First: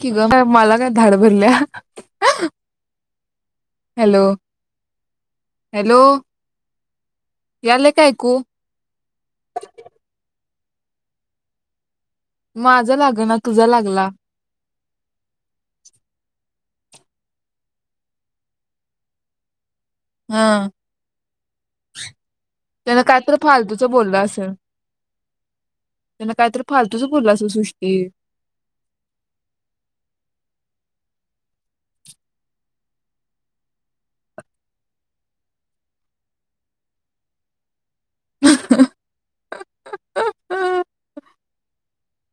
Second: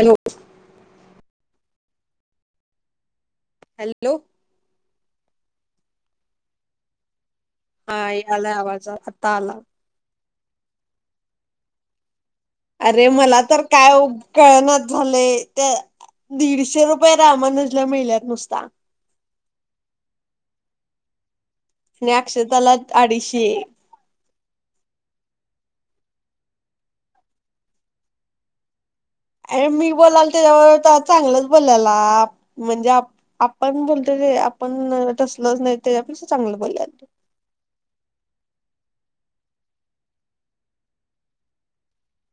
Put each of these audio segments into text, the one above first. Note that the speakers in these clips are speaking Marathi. कि ग मला काय धाड भरल्या [inaudible] हॅलो हॅलो [inaudible] हा काय ऐकू आलाय आवाज आता आला माझा अरे लाग ना मला तर तुझा काय लागला कळना झालय त्या दीड शे रुपये रामानुज मिळल्यात नुसता [inaudible] हा अक्षताला त्यान काय तर अडीचशे फालतूच बोलला असेल त्यांना कायतरी फालतूच बोलला असल सृष्टी अ मी बोलाल त्याच्यावर चांगलंच बोल्याला म्हणजे आपण बोलतो ते आपण तसलच नाही त्याच्यापेक्षा चांगलं बलाल [inaudible]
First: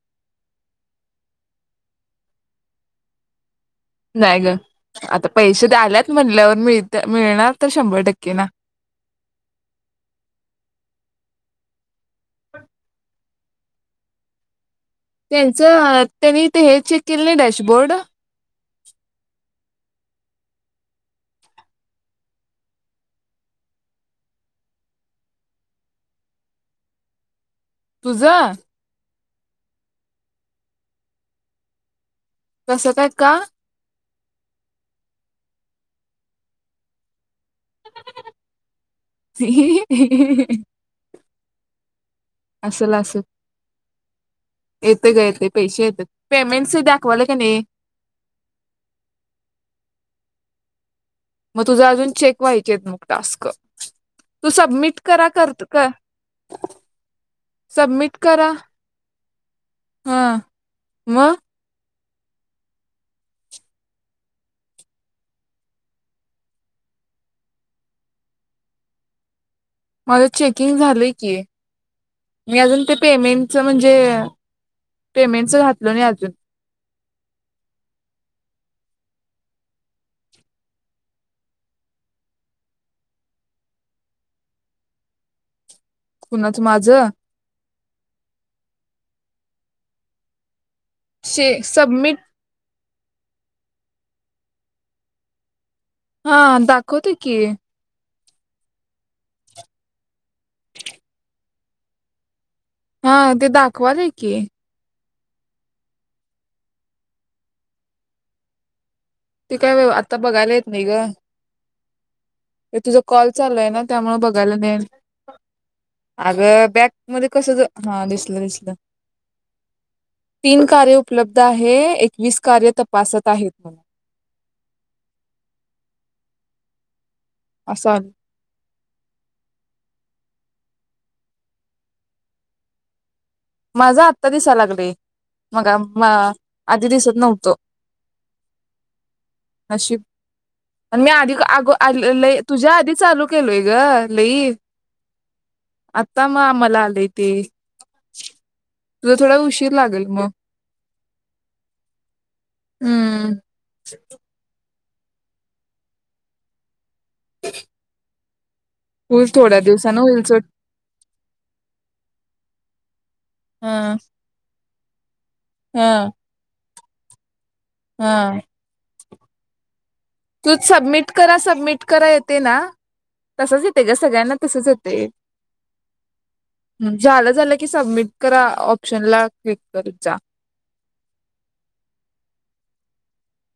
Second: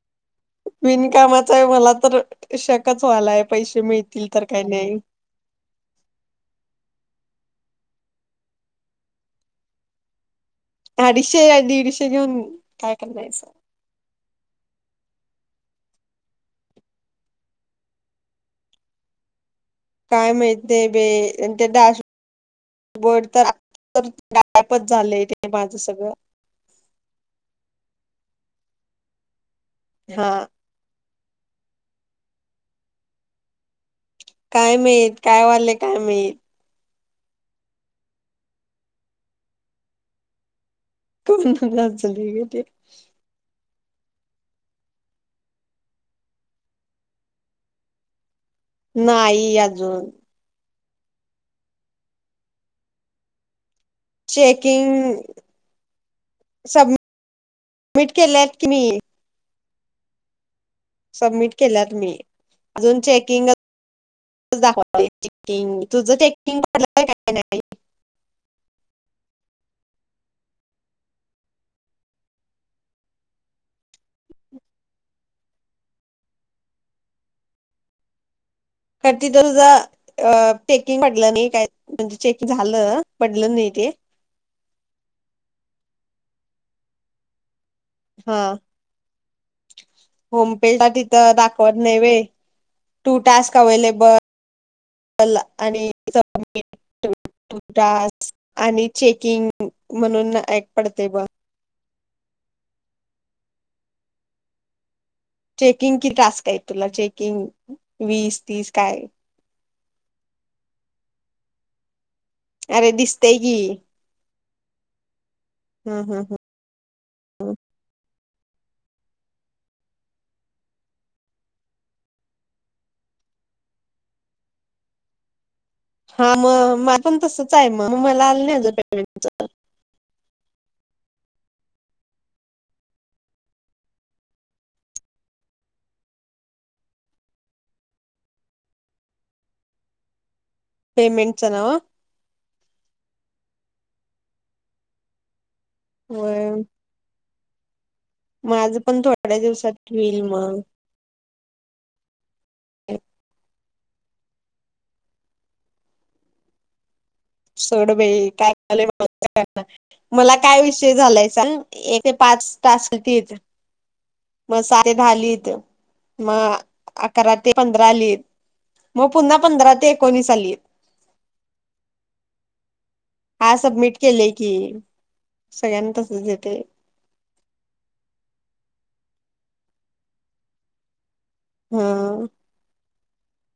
बिनकामाचा हाय मला तर शकच व्हायलाय पैसे मिळतील नाही तर ग काही नाही आता पैसे द्या आल्यात म्हणल्यावर मिळत मिळणार तर शंभर टक्के ना [inaudible] अडीशे आणि दीडशे घेऊन काय करायचं त्यांचं त्यांनी ते हे चेक केले ना डॅशबोर्ड काय माहित नाही बे ते डॅशबबोर्ड तरापच झाले ते माझ सगळं [inaudible] तुझ हा कस काय का काय माहित काय वयले काय माहित हेहेहेहहे [inaudible] को ना जाातली ग ते येत का येत पैसे येत पेमेंटस दाखवाला का नाही. नाही अजून मग तुझ्या अजून चेक व्हायचे आहेत मग टास्क तू चेकिंग सबमिट करा करत क सब सबमिट केले आहेत. कि मी हम्म सबमिट केल्यात मी अजून चेकिंग दाखवंग तुझ चेकिंग पडलं का नाही. माझ चेकिंग झालंय की मी अजून ते पेमेंटच म्हणजे पेमेंटच घातल नाही अजून तर तिथं तुझा पेकिंग पडलं नाही काय म्हणजे चेक झालं. पडलं नाही ते, कुणाच माझं हा होम तिथं शे दाखवत नाही सबमिट होय. टास्क अवेलेबल आणि हा दाखवत् की टू किंग म्हणून ना ऐक पडते ब हा ते दाखवाल आहे की चेकिंग की टास्क आहेत तुला चेकिंग वीस तीस काय. ते काय आता बघायला येत नाही ग अरे तुझ कॉल दिसतेय की चालूय ना त्यामुळे बघायला नाही ह ह ह अग बॅक मध्ये कस हास दि तीन कार्य उपलब्ध आहे एकवीस कार्य तपासत आहेत. मला हम म पण तसच आहे असं मग म आलं आ नाही ात [unintelligible] माझा आत्ता दिसा लागले मगा म आधी दिसत नव्हतो अशी आणि मी आधी पेमेंटच नाव आगो आ तुझ्या आधी चालू केलोय ग लई आता मग होय आम्हाला आलेय ते अ म माझं पण थोड्या दिवसात हो होईल मग हम्म [unintelligible] सोड बाई काय. होईल थोड्या दिवसानं [unintelligible] होईल मला सोड काय विषय झालाय सांग. ते पाच तास. हा. मसाले झाालीत. ते हा मा. अकराात. ते पंधरा आली. हा मग पुन्हा पंधरा ते. एकोणीस तू आलीत सबमिट करा सबमिट करा येते ना हा तसच येते ग सबमिट केलेय सगळ्यांना की तसच येते सगळ्यांना तसच येते झालं झालं की सबमिट करा ऑप्शनला. क्लिक करत जा. हो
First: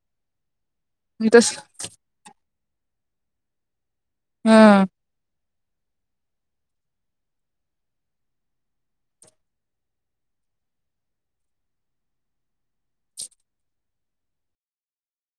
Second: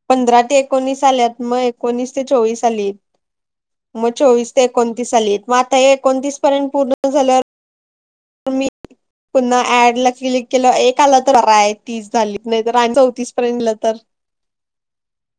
पंधरा ते. एकोणीस आल्यात तस मग एकोणीस ते चोवीस. [unintelligible] मग चोवीस ते हा एकोणतीस आली. म आता हे एकोणतीस पर्यंत पूर्ण झाल्या. तर मी पुन्हा ऍड ला क्लिक केलं एक आलं तर ब आहे तीस झाली नाहीत आणि चौतीस पर्यलं तर.